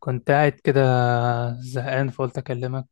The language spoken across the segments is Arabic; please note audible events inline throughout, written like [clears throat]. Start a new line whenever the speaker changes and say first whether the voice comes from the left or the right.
left: كنت قاعد كده، زهقان، فقلت أكلمك.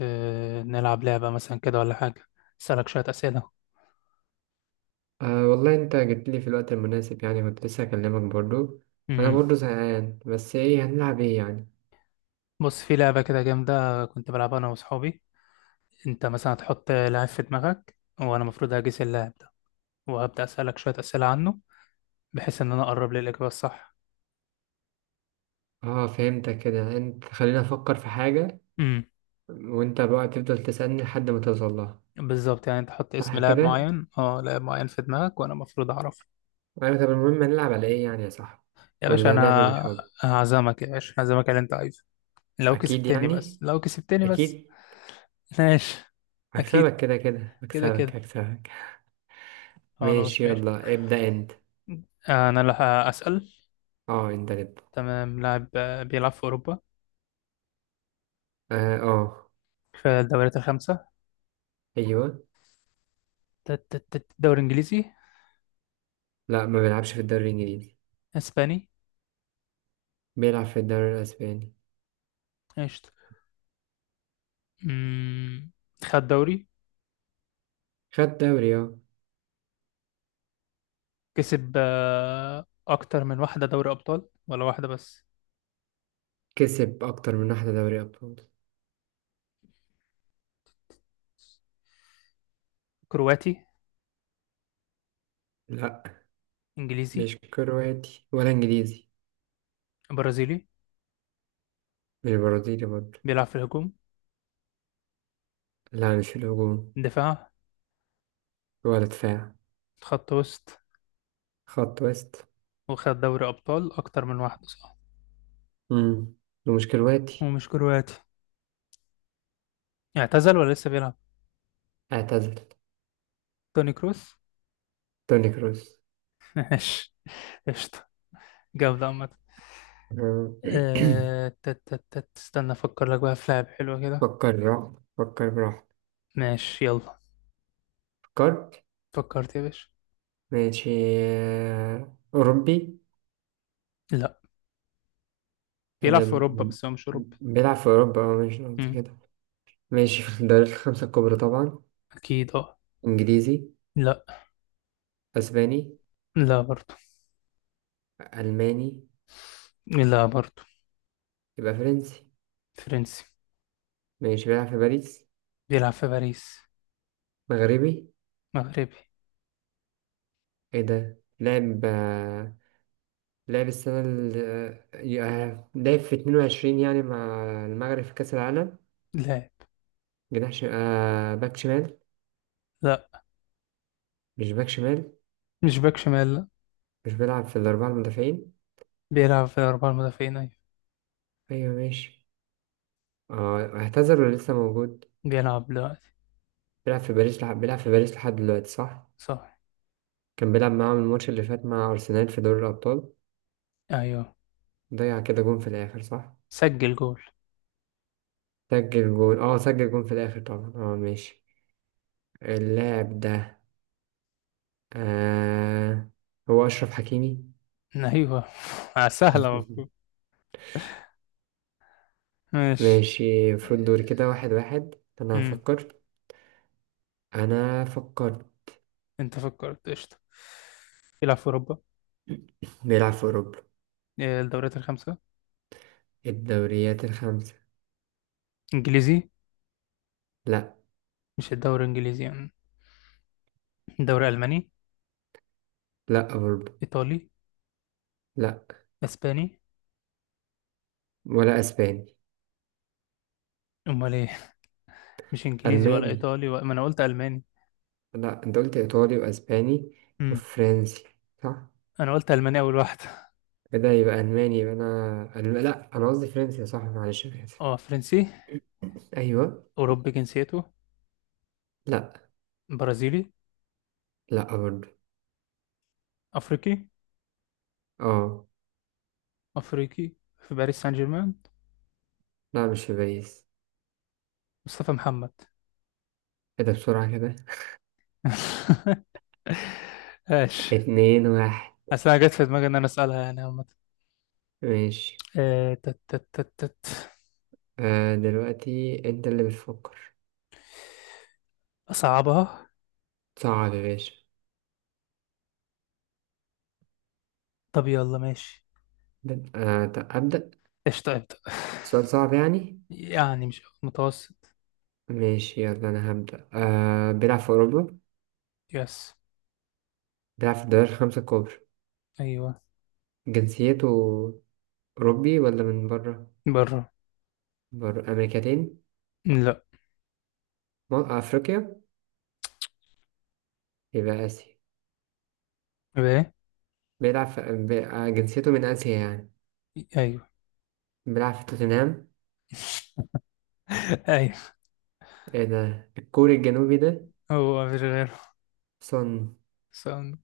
left: نلعب لعبة مثلا كده ولا حاجة، أسألك شوية أسئلة.
right: أه والله انت جيت لي في الوقت المناسب يعني كنت لسه هكلمك برضو. انا
left: مم.
right: برضو زهقان، بس ايه هنلعب ايه يعني؟
left: بص، في لعبة كده جامدة كنت بلعبها أنا وأصحابي. أنت مثلا هتحط لاعب في دماغك وأنا المفروض هجيس اللاعب ده، وهبدأ أسألك شوية أسئلة عنه، بحيث إن أنا أقرب للإجابة الصح.
right: اه فهمتك كده، انت خلينا افكر في حاجة
left: مم.
right: وانت بقى تفضل تسألني لحد ما توصل لها،
left: بالظبط، يعني أنت حط اسم
right: صح
left: لاعب
right: كده؟
left: معين أه لاعب معين في دماغك وأنا المفروض أعرفه.
right: ايوه طب المهم هنلعب على ايه يعني يا صاحبي،
left: يا باشا
right: ولا لعبة
left: أنا،
right: بالحب؟
left: هعزمك يا باشا، هعزمك على اللي أنت عايزه، لو
right: اكيد
left: كسبتني بس،
right: يعني،
left: لو كسبتني بس.
right: اكيد.
left: [laughs] ماشي.
right: هكسبك
left: أكيد
right: كده كده،
left: كده
right: هكسبك
left: كده.
right: هكسبك. [laughs]
left: خلاص
right: ماشي،
left: ماشي،
right: يلا ابدأ انت.
left: انا اللي هسأل.
right: اه انت اللي ابدأ.
left: تمام، لاعب بيلعب في اوروبا،
right: اه اه.
left: في الدوريات الخمسة.
right: ايوه.
left: دوري انجليزي؟
right: لا، ما بيلعبش في الدوري الانجليزي.
left: اسباني؟
right: بيلعب في الدوري الاسباني.
left: قشطة. مم، خد دوري.
right: خد دوري اه.
left: كسب اكتر من واحدة دوري ابطال ولا واحدة بس؟
right: كسب أكتر من واحدة دوري أبطال.
left: كرواتي؟
right: لأ.
left: انجليزي؟
right: مش كرواتي ولا إنجليزي.
left: برازيلي؟
right: مش برازيلي برضه.
left: بيلعب في الهجوم؟
right: لا مش في الهجوم.
left: دفاع؟
right: ولا دفاع.
left: خط وسط؟
right: خط وسط.
left: وخد دوري ابطال اكتر من واحدة، صح؟
right: مم. ومش كرواتي.
left: ومش كرواتي. اعتزل ولا لسه بيلعب؟
right: اعتزل.
left: توني كروس.
right: توني كروس.
left: [laughs] ماشي، قشطة، جامدة عامة.
right: آه.
left: آه، تت تت تت استنى افكر لك بقى في لعب حلوة
right: [clears throat]
left: كده.
right: فكر براحتك، فكر براحتك.
left: ماشي يلا.
right: فكرت.
left: فكرت يا باشا.
right: ماشي. أوروبي.
left: لا،
right: إيه
left: بيلعب
right: ده
left: في اوروبا
right: ب-
left: بس هو مش اوروبي.
right: بيلعب في أوروبا اه، ماشي قصدي
left: مم.
right: كده. ماشي في الدوريات الخمسة الكبرى طبعا.
left: اكيد اه.
right: إنجليزي.
left: لا.
right: أسباني.
left: لا برضو.
right: ألماني.
left: لا برضو.
right: يبقى فرنسي.
left: فرنسي.
right: ماشي، بيلعب في باريس.
left: بيلعب في باريس.
right: مغربي.
left: مغربي.
right: ايه ده، لعب لعب السنة ال آه، آه، لعب في 22 يعني مع المغرب في كأس العالم.
left: لاعب.
right: جناح ش... آه باك شمال.
left: لا،
right: مش باك شمال.
left: مش باك شمال، لا.
right: مش بيلعب في الأربعة المدافعين.
left: بيلعب في اربعة المدافعين، ايوه.
right: أيوة ماشي. آه، اعتذر ولا لسه موجود؟
left: بيلعب دلوقتي.
right: بيلعب في باريس لحد دلوقتي، صح؟
left: صح.
right: كان بيلعب معاهم الماتش اللي فات مع أرسنال في دوري الأبطال.
left: ايوه.
right: ضيع كده جون في الآخر، صح؟
left: سجل جول.
right: سجل جون اه، سجل جون في الآخر طبعا اه، ماشي. اللاعب ده آه، هو أشرف حكيمي.
left: ايوه. [laughs] سهلة المفروض.
right: [laughs]
left: ماشي.
right: ماشي، المفروض دوري
left: آه.
right: كده واحد واحد. أنا
left: مم.
right: هفكر. أنا فكرت.
left: انت فكرت، قشطة. بيلعب في اوروبا.
right: بيلعب في أوروبا.
left: الدوريات الخمسة.
right: الدوريات الخمسة.
left: انجليزي؟
right: لأ.
left: مش الدوري الانجليزي يعني. الدوري الماني؟
right: لأ أوروبا.
left: ايطالي؟
right: لأ.
left: اسباني؟
right: ولا أسباني.
left: امال ايه؟ مش انجليزي ولا
right: ألماني.
left: ايطالي ما انا قلت الماني.
right: لأ، أنت قلت إيطالي وأسباني
left: امم.
right: وفرنسي، صح؟
left: انا قلت الماني اول واحد.
right: إيه ده، يبقى ألماني، لأ أنا قصدي فرنسي، صح؟ معلش أنا آسف.
left: اه فرنسي.
right: أيوه.
left: اوروبي جنسيته؟
right: لأ.
left: برازيلي؟
right: لأ برضه.
left: افريقي.
right: أه.
left: افريقي في باريس سان جيرمان؟
right: لأ، مش في باريس.
left: مصطفى محمد؟
right: إيه ده بسرعة كده.
left: [laughs]
right: [laughs]
left: ماشي.
right: اتنين واحد.
left: اصل انا جت في دماغي ان انا اسالها يعني عامه.
right: ماشي.
left: آه، تت تت تت تت.
right: آه دلوقتي انت اللي بتفكر.
left: اصعبها.
right: صعب يا باشا.
left: طب يلا ماشي.
right: طب أبدأ.
left: قشطه ابدا. [laughs]
right: سؤال صعب يعني.
left: يعني مش متوسط.
right: ماشي يلا أنا هبدأ. آه، بيلعب في أوروبا.
left: يس.
right: بيلعب في الدوري الخمسة الكبرى.
left: ايوه.
right: جنسيته أوروبي ولا من بره؟
left: بره.
right: بره أمريكتين.
left: لا.
right: أفريقيا. يبقى آسيا.
left: بايه؟
right: بيلعب في جنسيته من آسيا يعني.
left: ايوه.
right: بيلعب في توتنهام.
left: [laughs] ايوه.
right: ايه ده، الكوري الجنوبي ده.
left: هو مفيش غيره.
right: صن.
left: ساوند.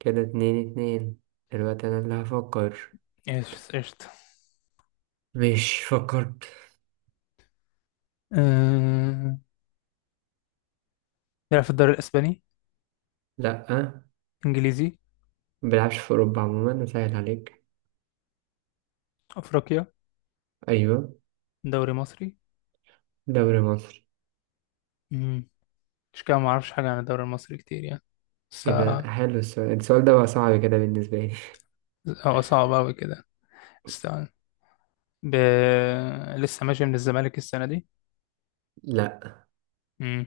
right: كده اتنين اتنين. دلوقتي أنا اللي هفكر.
left: ايش قشطة.
right: مش فكرت.
left: أه... بيلعب في الدوري الاسباني؟
right: لأ،
left: انجليزي؟
right: ما بيلعبش في أوروبا عموما، أسهل عليك.
left: افريقيا؟
right: أيوة.
left: دوري مصري.
right: دوري مصر.
left: امم. مش كده، ما اعرفش حاجه عن الدوري المصري كتير يعني، بس.
right: إيه ده حلو السؤال، السؤال ده بقى صعب كده بالنسبة لي.
left: هو صعب اوي كده. استنى. ب... لسه ماشي من الزمالك السنه دي؟
right: [laughs] لأ.
left: امم.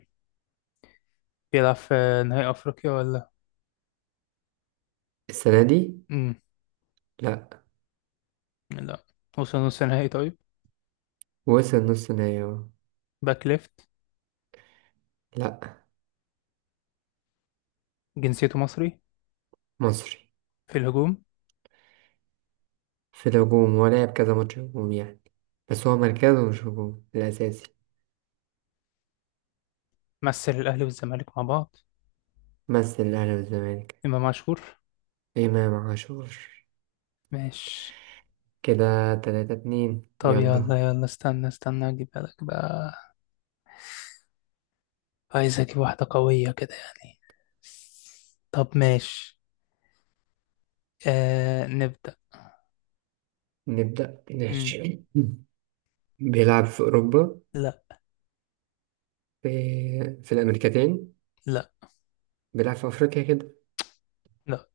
left: بيلعب في نهائي افريقيا ولا؟
right: السنة دي.
left: امم.
right: لأ.
left: لا. وصل نص نهائي، طيب.
right: وصل نص نهائي أهو.
left: باك ليفت؟
right: لأ.
left: جنسيته مصري.
right: مصري.
left: في الهجوم.
right: في الهجوم. هو لعب كذا ماتش هجوم يعني، بس هو مركزه مش هجوم الأساسي.
left: مثل الأهلي والزمالك مع بعض.
right: مثل الأهلي والزمالك.
left: إمام عاشور.
right: إمام عاشور.
left: ماشي.
right: كده تلاتة اتنين،
left: طب يلا
right: يلا.
left: يلا، استنى استنى أجيبها لك بقى. عايز أجيب واحدة قوية كده يعني. طب ماشي. آه نبدأ.
right: نبدأ
left: مم.
right: ماشي. [clears throat] بيلعب في أوروبا.
left: لا.
right: في, في الأمريكتين.
left: لا.
right: بيلعب في أفريقيا كده.
left: لا.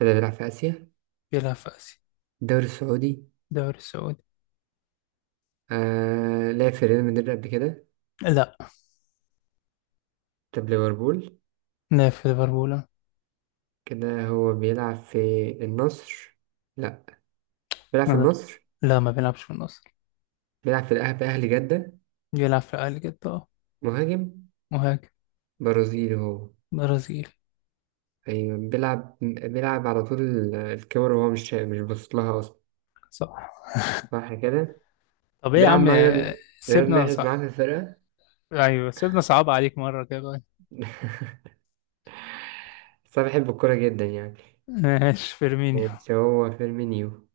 right: كده بيلعب في آسيا.
left: بيلعب في آسيا.
right: الدوري السعودي.
left: دوري السعودي.
right: آه لعب في ريال مدريد قبل كده.
left: لا.
right: طب ليفربول.
left: لا في ليفربول.
right: كده هو بيلعب في النصر. لا. بيلعب
left: ما
right: في
left: بي-
right: النصر.
left: لا، ما بيلعبش في النصر.
right: بيلعب في الأهلي، أهلي جدة.
left: بيلعب في أهلي جدة، اه.
right: مهاجم.
left: مهاجم.
right: برازيلي هو.
left: برازيل.
right: أيوة، بيلعب على طول الكاميرا وهو مش باصص لها أصلا،
left: صح.
right: صح كده.
left: طب ايه يا
right: بيلعب
left: عم
right: مع ريال، رياض
left: سيبنا
right: محرز معاه في
left: صح؟
right: الفرقة.
left: ايوه سيبنا، صعب عليك مرة كده.
right: [laughs] بس أنا بحب الكورة جدا يعني.
left: ماشي، فيرمينيو.
right: ماشي، هو فيرمينيو.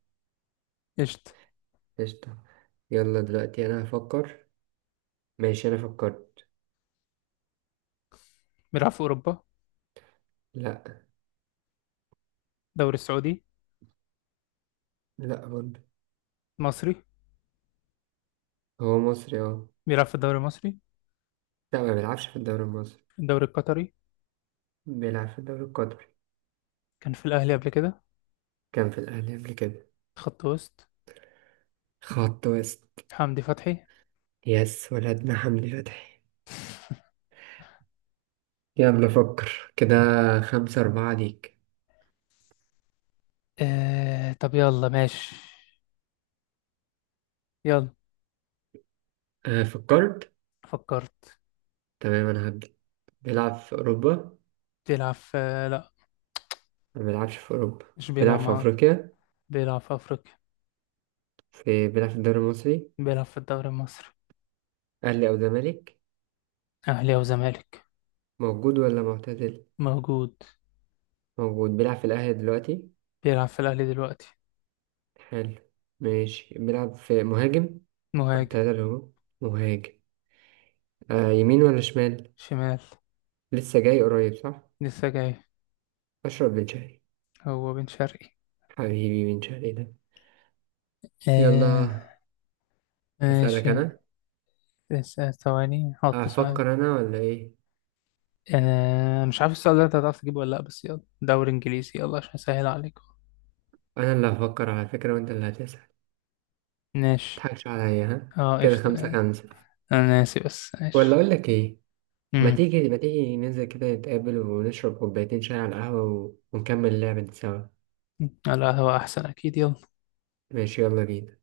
left: قشطة.
right: قشطة. يلا دلوقتي أنا هفكر. ماشي أنا فكرت.
left: بيلعب في أوروبا؟
right: لا.
left: الدوري السعودي؟
right: لا برضه.
left: مصري.
right: هو مصري اه.
left: بيلعب في الدوري المصري؟
right: لا، ما بيلعبش في الدوري المصري.
left: الدوري القطري.
right: بيلعب في الدوري القطري.
left: كان في الأهلي قبل كده.
right: كان في الأهلي قبل كده.
left: خط وسط.
right: خط وسط.
left: حمدي فتحي.
right: يس، ولدنا حمدي فتحي. يلا فكر كده، خمسة أربعة ليك.
left: آه طب يلا ماشي. يلا.
right: آه فكرت.
left: فكرت.
right: تمام أنا هبدأ. بيلعب في أوروبا.
left: بيلعب في. لا،
right: ما بيلعبش في أوروبا.
left: مش بيلعب
right: بيلعب في
left: مع.
right: أفريقيا.
left: بيلعب في أفريقيا.
right: بيلعب في الدوري المصري.
left: بيلعب في الدوري المصري.
right: أهلي أو زمالك.
left: أهلي أو زمالك.
right: موجود ولا معتزل.
left: موجود.
right: موجود. بيلعب في الأهلي دلوقتي.
left: بيلعب في الأهلي دلوقتي.
right: حلو. ماشي بيلعب في مهاجم.
left: مهاجم.
right: التلاتة اللي هو مهاجم. آه يمين ولا شمال.
left: شمال.
right: لسه جاي قريب، صح.
left: لسه جاي.
right: اشرب من شهري.
left: هو بن شرقي.
right: حبيبي من شهري ده.
left: آه.
right: يلا. اسالك
left: ماشي.
right: انا.
left: لسه ثواني، حط سؤال.
right: افكر انا ولا ايه؟
left: مش عارف السؤال ده انت هتعرف تجيبه ولا لا، بس يلا دوري انجليزي يلا عشان اسهل عليكم.
right: انا اللي هفكر على فكره، وانت اللي هتسال.
left: ماشي،
right: متضحكش عليا ها.
left: اه
right: كده
left: قشطة
right: خمسة
left: يعني.
right: خمسة.
left: انا ناسي بس
right: ولا
left: ماشي.
right: اقول لك ايه، ما
left: امم.
right: تيجي ما تيجي ننزل كده نتقابل ونشرب كوبايتين شاي على القهوه ونكمل اللعبه دي سوا.
left: لا هو احسن اكيد، يلا.
right: ماشي يلا بينا.